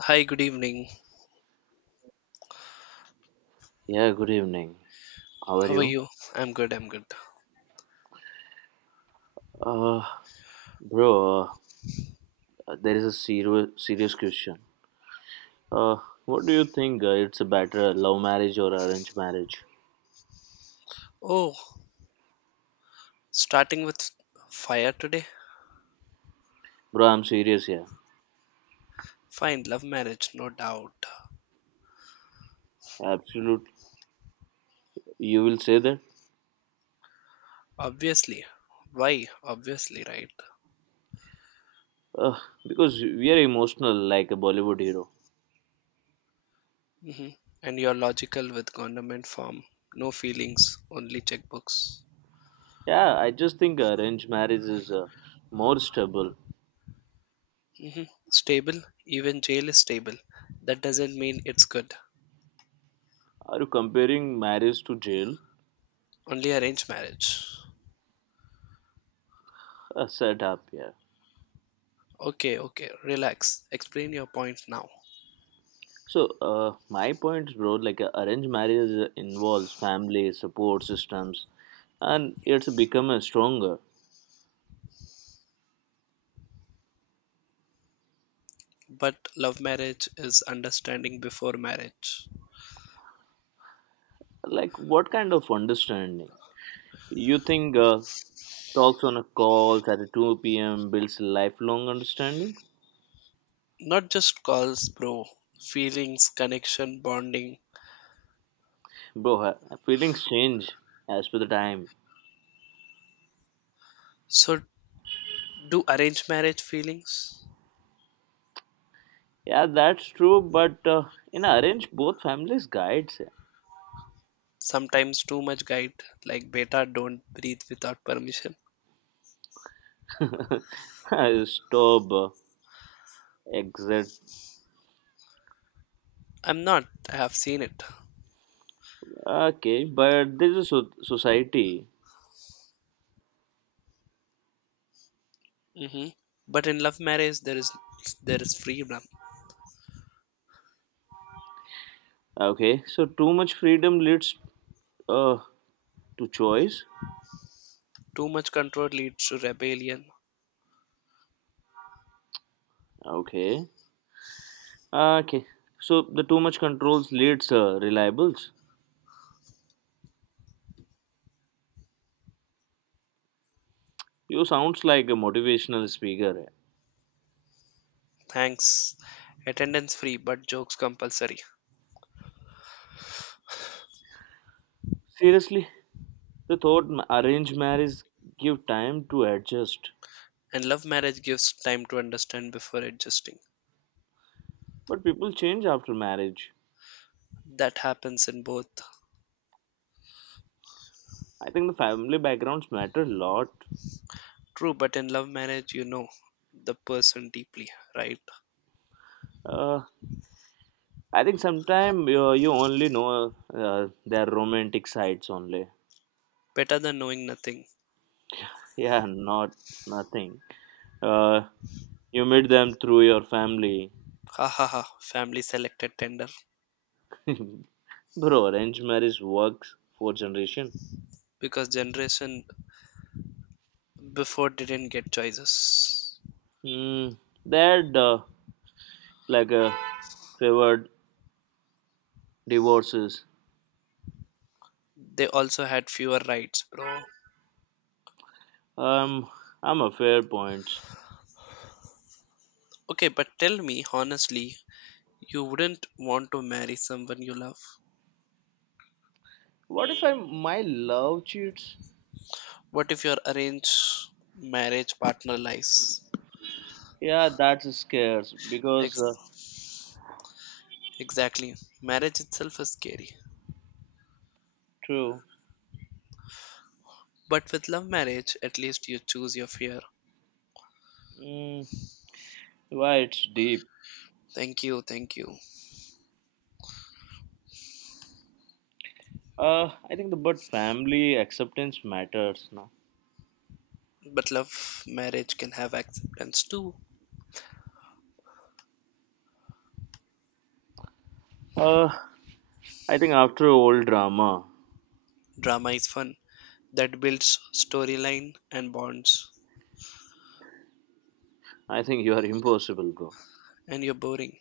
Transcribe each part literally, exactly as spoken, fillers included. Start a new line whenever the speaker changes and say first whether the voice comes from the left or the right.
left: Hi, good evening.
right: Yeah, good evening. How are
left: How are
right: you?
left: you? I'm good, I'm good.
right: Uh, bro, uh, there is a serious serious question. Uh, what do you think? Uh, it's a better uh, love marriage or arranged marriage?
left: Oh, starting with fire today?
right: Bro, I'm serious here.
left: Fine, love marriage, no doubt.
right: Absolute. You will say that?
left: Obviously. Why? Obviously, right?
right: Uh, because we are emotional like a Bollywood hero.
left: hmm And you're logical with government form. No feelings, only checkbooks.
right: Yeah, I just think arranged marriage is uh, more stable.
left: hmm Stable? Even jail is stable. That doesn't mean it's good.
right: Are you comparing marriage to jail?
left: Only arranged marriage.
right: Uh, set up, yeah.
left: Okay, okay, relax. Explain your point now.
right: So, uh, my point, bro, like uh, arranged marriage uh, involves family support systems, and it's become a stronger.
left: But love marriage is understanding before marriage.
right: Like, what kind of understanding you think uh, talks on a call at two p m builds lifelong understanding?
left: Not just calls, bro. Feelings, connection, bonding.
right: Bro, uh, feelings change as per the time.
left: So, do arranged marriage feelings?
right: Yeah, that's true, but uh, in arranged, both families guides.
left: Sometimes too much guide, like beta, don't breathe without permission.
right: Stop, uh, exit.
left: I'm not. I have seen it.
right: Okay, but there's a so- society.
left: hmm But in love marriage, there is there is freedom.
right: Okay, so too much freedom leads uh, to choice.
left: Too much control leads to rebellion.
right: Okay, uh, okay. So the too much controls leads uh, reliables. You sounds like a motivational speaker.
left: Thanks. Attendance free, but jokes compulsory.
right: Seriously, the thought ma- arranged marriage give time to adjust,
left: And love marriage gives time to understand before adjusting.
right: but people change after marriage.
left: That happens in both.
right: I think the family backgrounds matter a lot.
left: True, but in love marriage, you know the person deeply, right?
right: Uh, I think sometimes uh, you only know uh, their romantic sides only.
left: Better than knowing nothing.
right: Yeah, not nothing. Uh, You meet them through your family.
left: Ha ha ha. Family selected tender
right: Bro, arranged marriage works for generation.
left: because generation before didn't get choices.
right: Mm, that uh, like a favored divorces.
left: They also had fewer rights, bro.
right: Um, I'm a fair point.
left: Okay, but tell me honestly, you wouldn't want to marry someone you love.
right: What if I my love cheats?
left: What if your arranged marriage partner lies?
right: Yeah, that's scares because uh,
left: Ex- exactly. Marriage itself is scary.
right: true.
left: But with love marriage, at least you choose your fear.
right: Mm, why it's deep.
left: Thank you, thank you.
right: Uh, I think the but family acceptance matters now.
left: But love marriage can have acceptance too.
right: Uh, I think after all drama,
left: Drama is fun. That builds storyline and bonds.
right: I think you are impossible, bro.
left: And you're boring.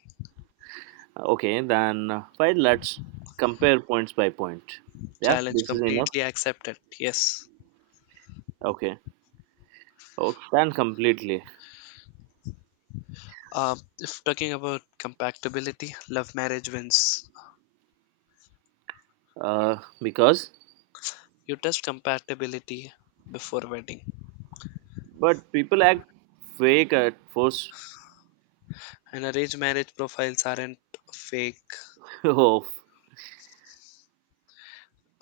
right: Okay, then uh, fine. Let's compare points by point. Yeah,
left: Challenge
right: this is enough.
left: completely accepted. Yes.
right: Okay. Oh, then completely.
left: Uh, if talking about compatibility, love marriage wins.
right: Uh, because
left: You test compatibility before wedding.
right: but people act fake at first.
left: And arranged marriage profiles aren't fake.
right: of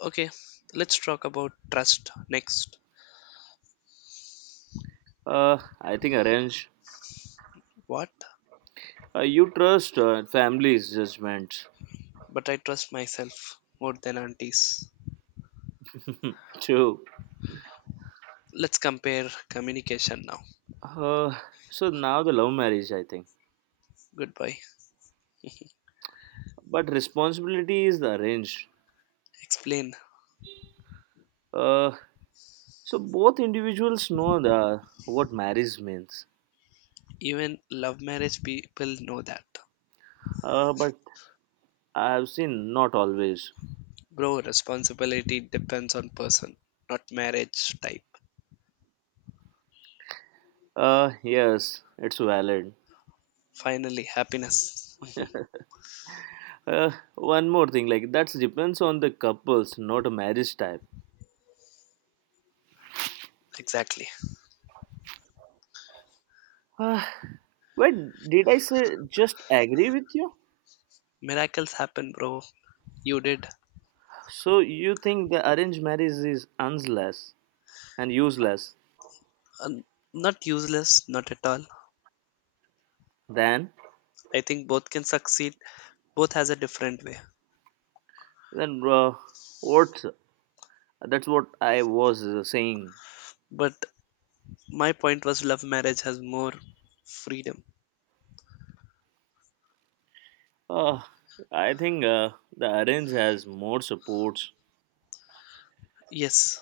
left: Okay, let's talk about trust next.
right: uh, I think arrange.
left: What?
right: Uh, you trust uh, family's judgment
left: But I trust myself more than aunties.
right: too.
left: Let's compare communication now.
right: Uh, so now the love marriage, I think.
left: Goodbye.
right: But responsibility is the arranged.
left: Explain.
right: Uh, so both individuals know the what marriage means.
left: Even love marriage people know that.
right: Uh, but I've seen not always.
left: Bro, responsibility depends on person, not marriage type.
right: Uh, yes, it's valid.
left: Finally, happiness.
right: Uh, one more thing, like that depends on the couples, not a marriage type.
left: Exactly.
right: Uh, wait, did I say just agree with you?
left: Miracles happen, bro. You did.
right: So you think the arranged marriage is useless and useless?
left: Um, not useless, not at all.
right: Then,
left: I think both can succeed. Both has a different way.
right: then uh, what? That's what I was uh, saying.
left: But my point was love marriage has more freedom.
right: Uh, I think uh, the arranged has more supports,
left: Yes.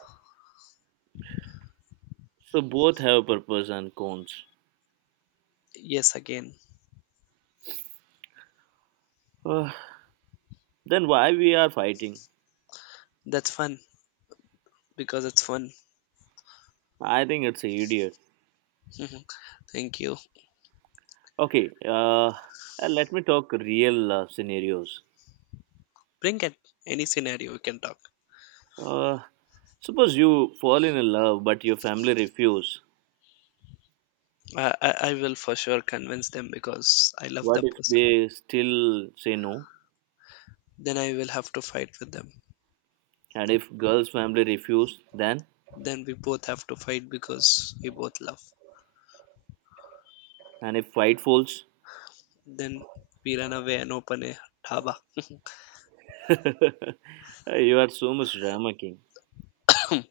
right: so both have purpose and cons.
left: Yes, again.
right: Uh, then why we are fighting?
left: That's fun because it's fun.
right: I think it's a idiot.
left: Thank you.
right: Okay, uh, uh, let me talk real uh, scenarios.
left: Bring it. Any scenario we can talk.
right: Uh, suppose you fall in love, but your family refuse.
left: I, I I will for sure convince them because I love
right: What
left: that
right: if
left: person.
right: they still say no?
left: Then I will have to fight with them.
right: And if girl's family refuse, then
left: Then we both have to fight because we both love.
right: and if fight falls,
left: Then we run away and open a dhaba.
right: you are so much drama king.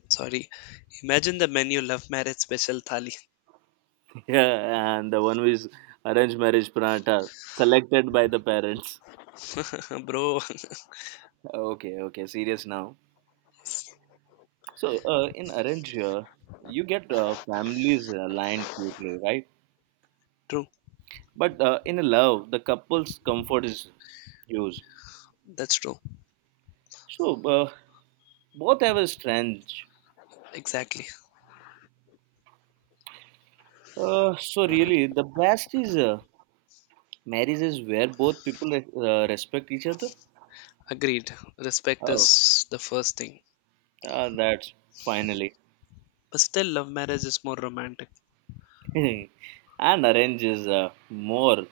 left: Sorry. Imagine the menu love marriage special thali.
right: Yeah, and the one who is arranged marriage pranata selected by the parents.
left: Bro,
right: Okay, okay, serious now. So uh, in arrange, uh, you get uh, families aligned quickly, right?
left: true.
right: But uh, in love, the couple's comfort is huge.
left: That's true.
right: So uh, both have a strength.
left: Exactly.
right: Uh, so really, the best is uh, marriages where both people uh, respect each other.
left: Agreed. Respect
right: Oh,
left: is the first thing.
right: uh, that's finally.
left: But still, love marriage is more romantic.
right: and arrange is uh, more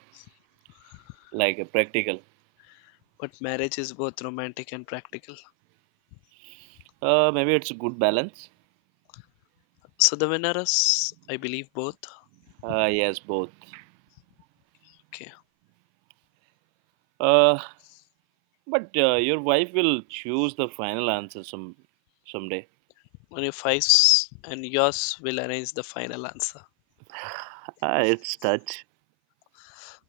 right: like a practical.
left: But marriage is both romantic and practical.
right: Uh, maybe it's a good balance.
left: So the winner is, I believe, both.
right: Uh, yes, both.
left: Okay.
right: Uh, But uh, your wife will choose the final answer some someday.
left: Only fives and yours will arrange the final answer.
right: Ah, it's touch,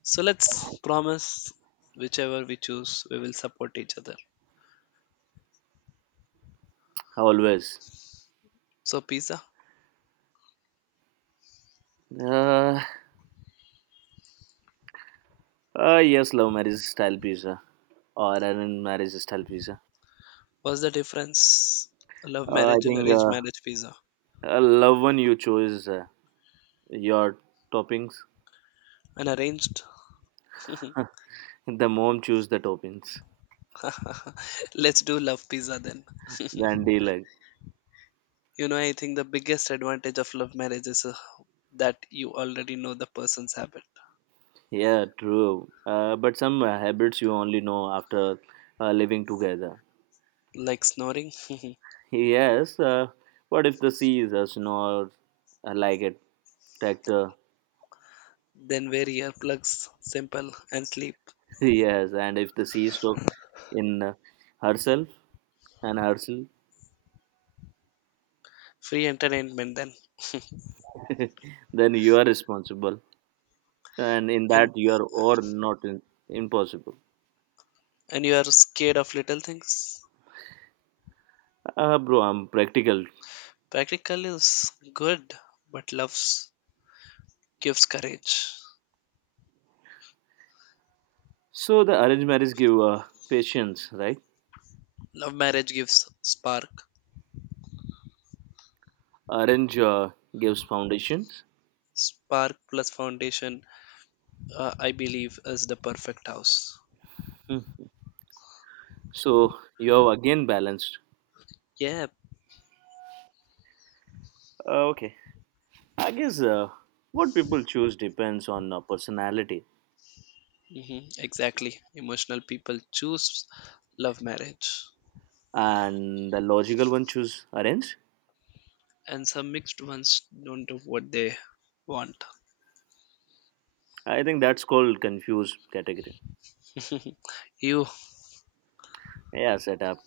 left: So let's promise whichever we choose, we will support each other.
right: always.
left: So pizza,
right: Uh, uh, yes, love marriage style pizza or arranged marriage style pizza.
left: what's the difference? Love
right: Uh, I
left: marriage and
right: think
left: arranged
right: uh,
left: marriage pizza.
right: uh, love one you choose uh, your toppings.
left: And arranged?
right: The mom choose the toppings.
left: Let's do love pizza then.
right: Then they like,
left: you know, I think the biggest advantage of love marriage is uh, that you already know the person's habit,
right: yeah, true. Uh, but some uh, habits you only know after uh, living together.
left: like snoring.
right: Yes. Uh, what if the sea is a snore uh, like a tractor?
left: Then wear earplugs, simple, and sleep.
right: yes. And if the sea stuck in uh, herself and herself,
left: Free entertainment then.
right: then you are responsible. And in
left: And.
right: that, you are or not in, impossible.
left: And you are scared of little things?
right: Uh, bro, I'm practical.
left: Practical is good, but love gives courage.
right: So the arranged marriage give uh, patience, right?
left: Love marriage gives spark.
right: Arrange uh, gives foundations.
left: Spark plus foundation, uh, I believe, is the perfect house.
right: So you have again balanced.
left: Yeah,
right: Uh, okay. I guess uh, what people choose depends on uh, personality.
left: hmm exactly. Emotional people choose love marriage,
right: And the logical one choose arrange.
left: and some mixed ones don't do what they want.
right: I think that's called confuse category.
left: You,
right: Yeah, setup.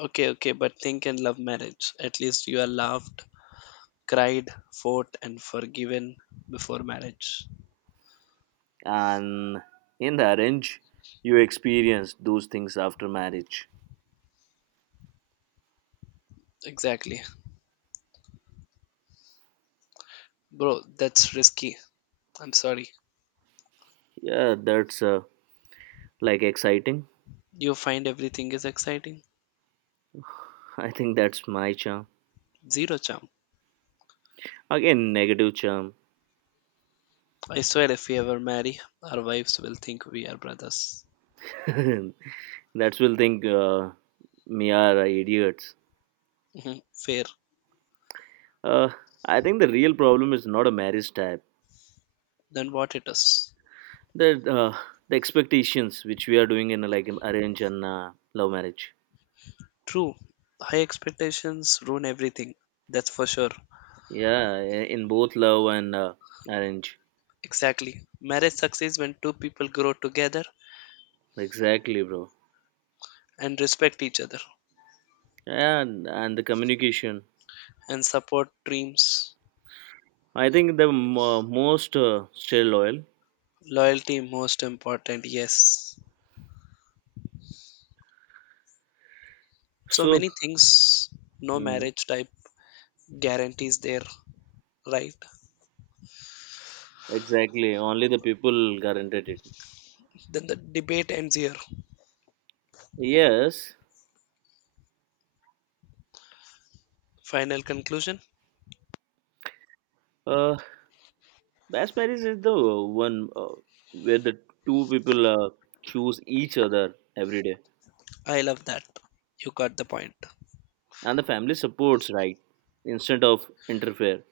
left: okay, okay, but think in love marriage. At least you are loved, cried, fought, and forgiven before marriage.
right: And in the arrange, you experience those things after marriage.
left: Exactly. Bro, that's risky. I'm sorry.
right: Yeah, that's uh, like exciting.
left: You find everything is exciting?
right: I think that's my charm.
left: Zero charm.
right: Again, negative charm.
left: I swear if we ever marry, our wives will think we are brothers.
right: that's will think uh, me are idiots.
left: Mhm. Fair.
right: Uh, I think the real problem is not a marriage type.
left: Then what it is?
right: The uh, the expectations which we are doing in like arrange and uh, love marriage.
left: True. High expectations ruin everything. That's for sure.
right: Yeah, i- in both love and uh, arrange.
left: Exactly. Marriage succeeds when two people grow together
right: Exactly, bro.
left: and respect each other
right: And and the communication.
left: and support dreams.
right: I think the mo most uh, stay loyal.
left: Loyalty, most important, yes. So
right: So.
left: many things no
right: Mm,
left: marriage type guarantees there. Right.
right: exactly, only the people guaranteed it.
left: Then the debate ends here.
right: Yes,
left: Final conclusion?
right: uh, best marriage is the one uh, where the two people uh, choose each other every day,
left: I love that. You got the point.
right: and the family supports right instead of interfere.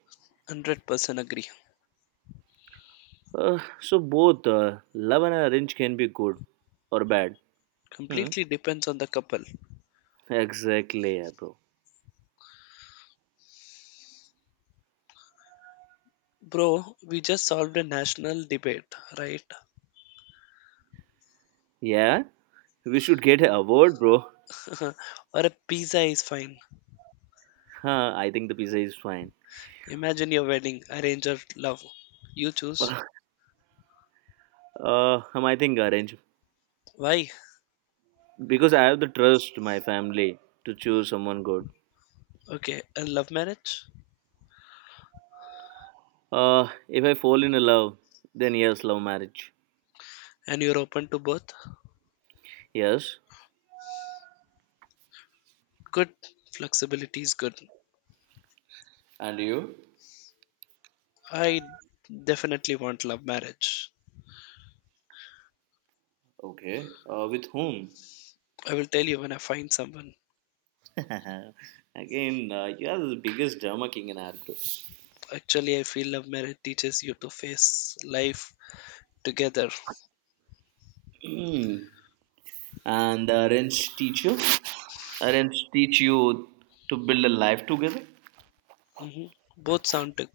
left: a hundred percent agree.
right: Uh, so both uh, love and arrange can be good or bad. Hmm.
left: Completely depends on the couple.
right: Exactly, yeah, bro.
left: Bro, we just solved a national debate, right?
right: Yeah, we should get an award, bro.
left: Or a pizza is fine.
right: Huh, I think the pizza is fine.
left: Imagine your wedding, arrange or love. You choose.
right: uh, um, I think arrange
left: Why?
right: because I have the trust my family to choose someone good.
left: Okay, a love marriage?
right: Uh, if I fall in love, then yes, love marriage.
left: And you're open to both?
right: Yes.
left: Good. Flexibility is good.
right: And you?
left: I definitely want love marriage.
right: Okay. Uh, with whom?
left: I will tell you when I find someone.
right: Again, uh, you are the biggest drama king in our group.
left: Actually, I feel love marriage teaches you to face life together.
right: Mm. and the arrange teacher? Arrange teach you to build a life together?
left: hmm Both sound to-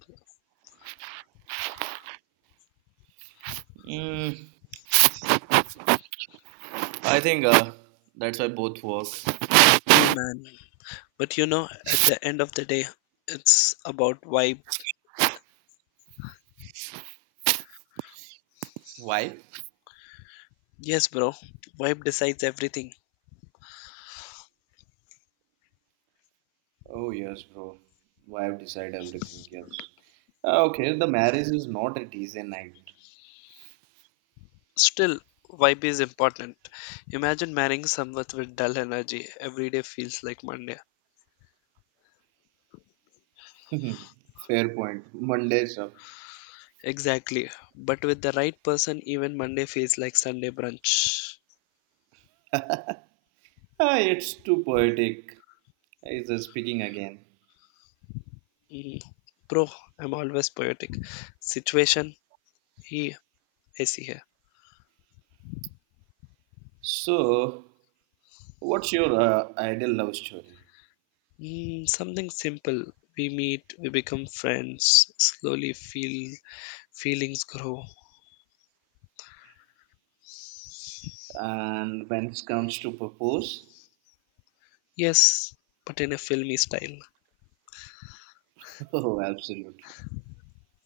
right: Mm. I think uh, that's why both work.
left: cool, man. But you know, at the end of the day, it's about vibe.
right: Why?
left: Yes, bro, vibe decides everything.
right: Oh yes, bro. Why I decide everything? Yes. Ah, okay, the marriage is not a Tuesday night.
left: Still, vibe is important. Imagine marrying someone with dull energy. Every day feels like Monday.
right: Fair point. Monday up.
left: Exactly. But with the right person, even Monday feels like Sunday brunch.
right: Ah, it's too poetic. Is speaking again.
left: Mm. Bro, I'm always poetic. Situation, he, I see here.
right: So, what's your uh, ideal love story?
left: Mm, something simple. We meet, we become friends, slowly feel feelings grow.
right: And when it comes to propose,
left: Yes, but in a filmy style.
right: oh, absolutely.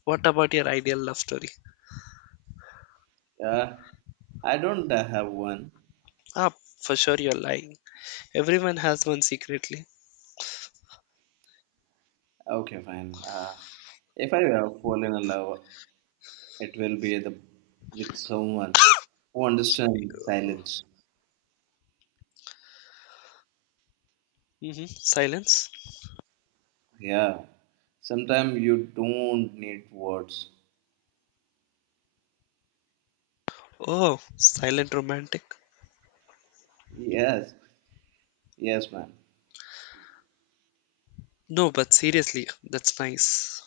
left: What about your ideal love story?
right: Yeah, I don't uh, have one.
left: Ah, for sure you're lying. Everyone has one secretly.
right: Okay, fine. Uh, if I uh, fall in love, It will be the, with someone who
left: Sorry.
right: understands silence.
left: Mm-hmm. Silence.
right: Yeah. Sometimes you don't need words.
left: Oh, silent romantic.
right: Yes. Yes, ma'am.
left: No, but seriously, that's nice.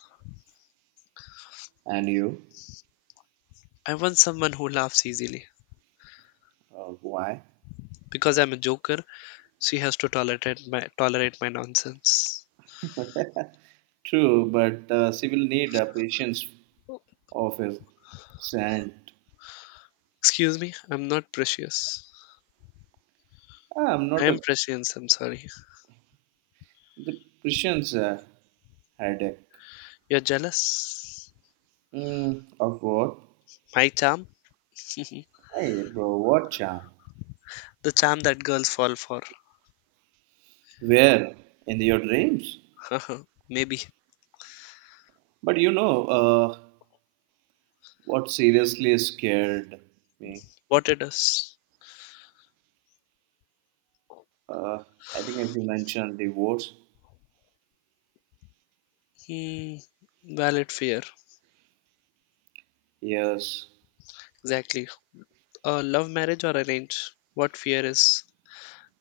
right: And you?
left: I want someone who laughs easily.
right: Uh, why?
left: Because I'm a joker, she has to tolerate my tolerate my nonsense.
right: True, but uh, she will need a patience of a saint.
left: Excuse me, I'm not precious.
right: I'm
left: I
right: not a
left: am prescience. I'm sorry.
right: the patience uh, headache.
left: You're jealous?
right: Mm, of what?
left: My charm?
right: Hey, bro, what charm?
left: The charm that girls fall for.
right: Where? In your dreams?
left: Maybe.
right: But you know, uh, What seriously scared me?
left: What it is?
right: Uh, I think as you mentioned, divorce.
left: Hmm. Valid fear.
right: Yes,
left: Exactly. A love marriage or arrange? What fear is?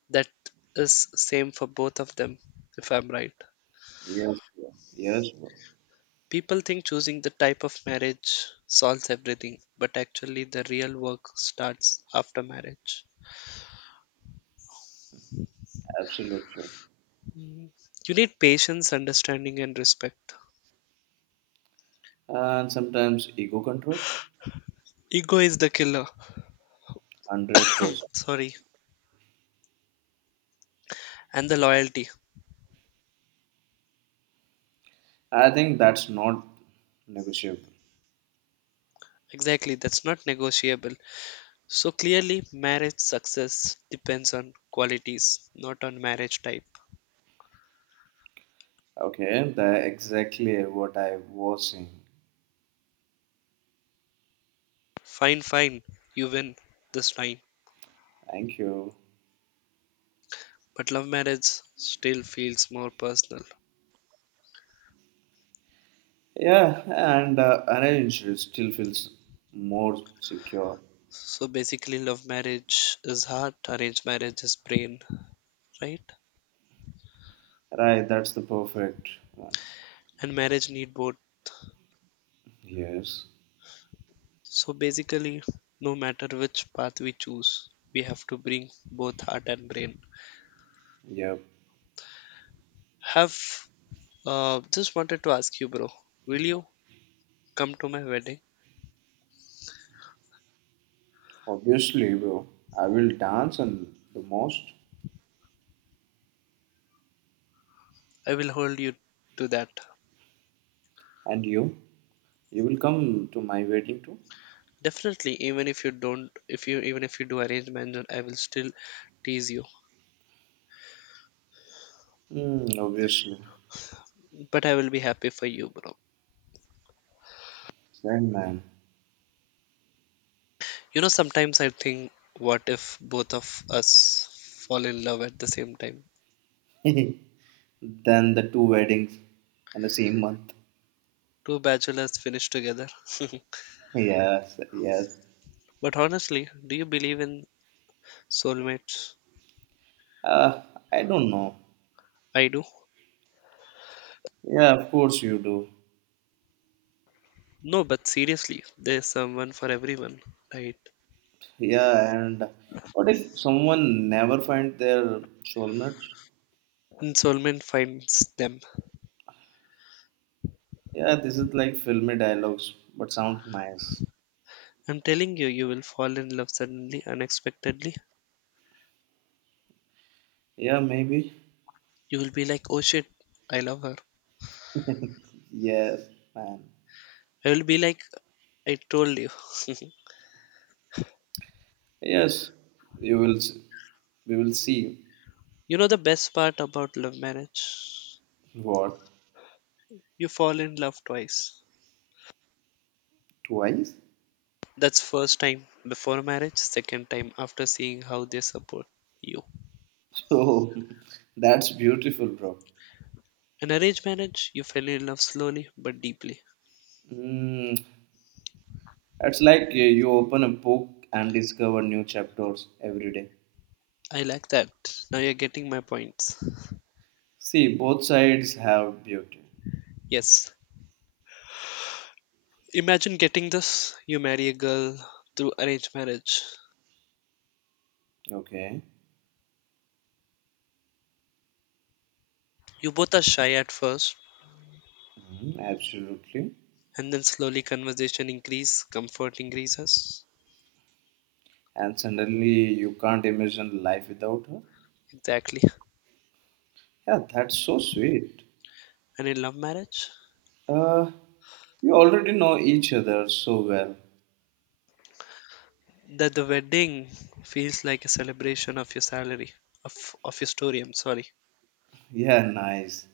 left: That is same for both of them, if I'm right.
right: yes, bro. Yes, bro.
left: People think choosing the type of marriage solves everything, but actually the real work starts after marriage.
right: Absolutely.
left: Hmm. You need patience, understanding, and respect.
right: And sometimes ego control,
left: Ego is the killer.
right: hundred percent.
left: Sorry. And the loyalty.
right: I think that's not negotiable.
left: Exactly, that's not negotiable. So clearly, marriage success depends on qualities, not on marriage type.
right: Okay, that's exactly what I was saying.
left: Fine, fine, you win this time.
right: Thank you.
left: But love marriage still feels more personal.
right: Yeah, and uh, arranged it still feels more secure.
left: So basically, love marriage is heart, arranged marriage is brain, right?
right: Right, that's the perfect one.
left: And marriage need both.
right: Yes.
left: So basically, no matter which path we choose, we have to bring both heart and brain.
right: Yep.
left: Have uh, just wanted to ask you, bro, will you come to my wedding?
right: Obviously, bro. I will dance and the most.
left: I will hold you to that.
right: And you? You will come to my wedding too?
left: Definitely, even if you don't, if you even if you do arrange marriage, I will still tease you.
right: Hmm, obviously.
left: But I will be happy for you, bro.
right: Same man.
left: You know, sometimes I think, what if both of us fall in love at the same time?
right: then the two weddings in the same month.
left: Two bachelors finish together.
right: Yes, yes.
left: But honestly, do you believe in soulmates?
right: Uh, I don't know.
left: I do.
right: Yeah, of course you do.
left: No, but seriously, there's someone for everyone, right?
right: Yeah, and what if someone never find their soulmates?
left: And soulmate finds them.
right: Yeah, this is like filmy dialogues, but sounds nice.
left: I'm telling you, you will fall in love suddenly, unexpectedly.
right: Yeah, maybe.
left: You will be like, oh shit, I love her.
right: Yes, man.
left: I will be like, I told you.
right: Yes, you will. s- We will see
left: You know the best part about love marriage?
right: what
left: You fall in love twice.
right: twice.
left: That's first time before marriage, second time after seeing how they support you.
right: So that's beautiful, bro.
left: In arranged marriage, you fell in love slowly but deeply.
right: Mm, it's like uh, you open a book and discover new chapters every day.
left: I like that. Now you're getting my points.
right: See, both sides have beauty.
left: Yes. Imagine getting this. You marry a girl through arranged marriage.
right: Okay,
left: You both are shy at first,
right: mhm, absolutely.
left: and then slowly conversation increase, comfort increases.
right: And suddenly you can't imagine life without her.
left: Exactly.
right: Yeah, that's so sweet.
left: And in love marriage,
right: Uh, you already know each other so well.
left: that the wedding feels like a celebration of your salary, of, of your story, I'm sorry.
right: Yeah, nice.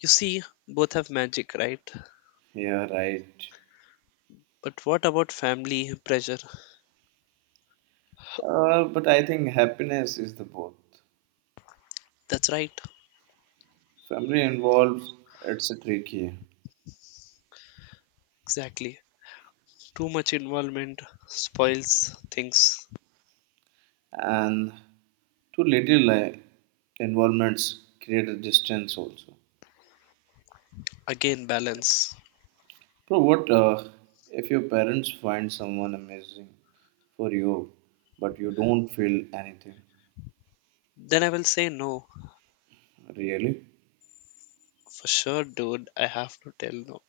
left: You see, both have magic, right?
right: Yeah, right.
left: But what about family pressure?
right: Uh, but I think happiness is the both.
left: That's right,
right: Family involves it's a tricky,
left: exactly. Too much involvement spoils things.
right: and too little like involvements create a distance also.
left: Again, balance.
right: Bro, what uh, if your parents find someone amazing for you, but you don't feel anything
left: Then I will say no.
right: really?
left: For sure, dude, I have to tell no.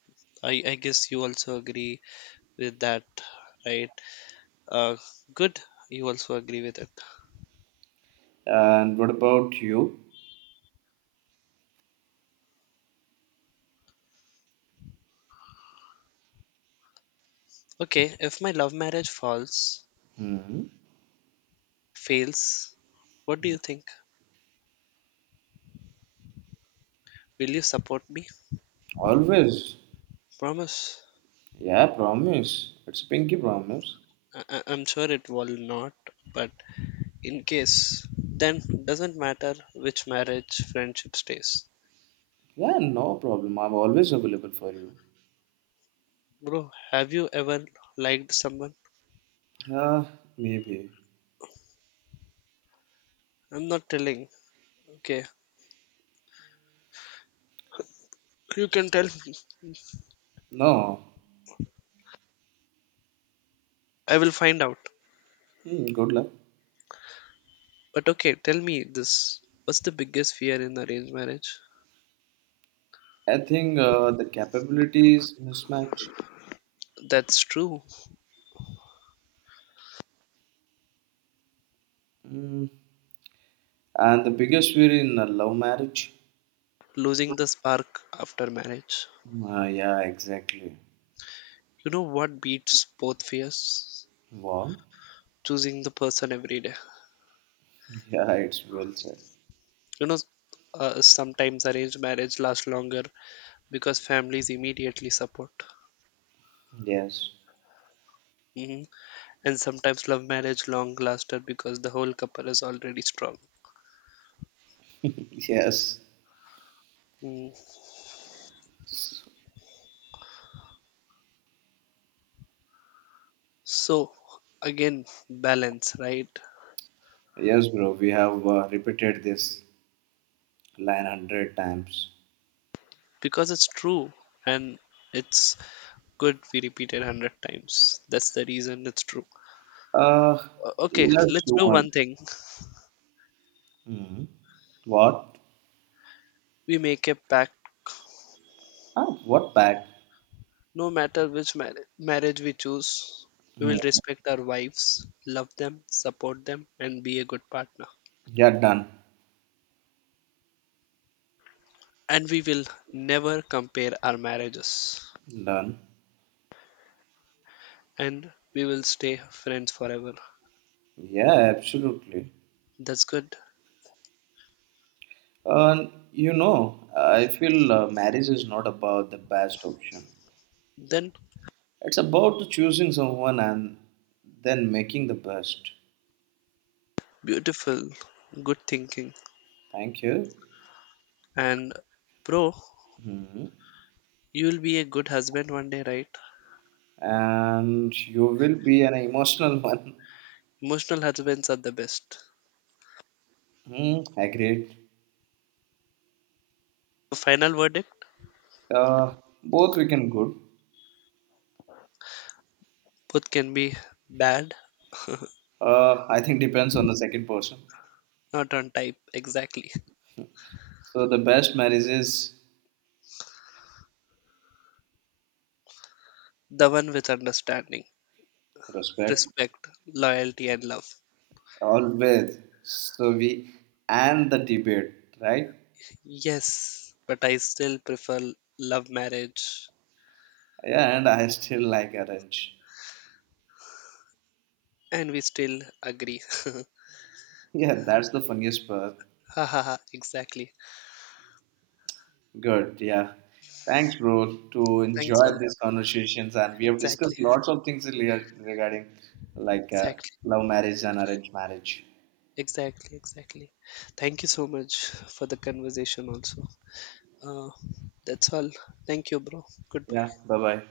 left: I, I guess you also agree with that, right? Uh, good, you also agree with it.
right: And what about you?
left: Okay, if my love marriage falls,
right: Hmm,
left: fails, what do you think? Will you support me?
right: always,
left: Promise.
right: yeah, promise. It's pinky promise.
left: I- I- I'm sure it will not, but in case, then doesn't matter which marriage friendship stays.
right: Yeah, no problem. I'm always available for you.
left: Bro, have you ever liked someone?
right: Yeah, maybe.
left: I'm not telling. Okay, you can tell me.
right: No.
left: I will find out.
right: Hmm, good luck.
left: But okay, tell me this. What's the biggest fear in arranged marriage?
right: I think uh, the capabilities mismatch.
left: That's true.
right: Mm. And the biggest fear in a love marriage.
left: Losing the spark after marriage.
right: Uh, yeah, exactly.
left: You know what beats both fears?
right: Wow.
left: Choosing the person every day.
right: Yeah, it's well said.
left: You know, uh, Sometimes arranged marriage lasts longer because families immediately support.
right: Yes.
left: hmm And sometimes love marriage long lasted because the whole couple is already strong.
right: Yes.
left: Mm. So, again, balance, right?
right: Yes, bro. We have uh, repeated this line hundred times.
left: Because it's true and it's good we repeat it a hundred times. That's the reason it's true.
right: Uh,
left: O- Okay,
right: let's
left: let's
right: do
left: do
right: one.
left: one thing.
right: Hmm. What?
left: We make a pact.
right: Ah, what pack?
left: No matter which mar- marriage we choose, we will
right: Hmm.
left: respect our wives, love them, support them, and be a good partner.
right: Yeah, done.
left: And we will never compare our marriages.
right: Done.
left: And we will stay friends forever.
right: Yeah, absolutely.
left: That's good.
right: Uh, you know, I feel uh, marriage is not about the best option.
left: Then,
right: It's about choosing someone and then making the best.
left: beautiful, good thinking.
right: Thank you.
left: And, bro,
right: hmm
left: you will be a good husband one day, right?
right: And you will be an emotional one.
left: Emotional husbands are the best.
right: Hmm. Agreed.
left: Final verdict,
right: Uh, both we can good.
left: both can be bad,
right: Uh, I think depends on the second person.
left: not on type, exactly.
right: So the best marriage is
left: The one with understanding.
right: respect
left: Respect, loyalty, and love.
right: always. So we and the debate, right?
left: Yes, but I still prefer love marriage,
right: Yeah, and I still like arrange.
left: and we still agree.
right: Yeah, that's the funniest part.
left: Ha ha ha! Exactly.
right: Good. Yeah. Thanks, bro, to
left: Thanks
right: enjoy
left: all.
right: these conversations. And we have
left: Exactly.
right: discussed lots of things rela- regarding like uh,
left: Exactly.
right: love marriage and arranged marriage.
left: Exactly. Exactly. Thank you so much for the conversation. Also, uh, that's all. Thank you, bro. Goodbye.
right: Yeah. Bye bye.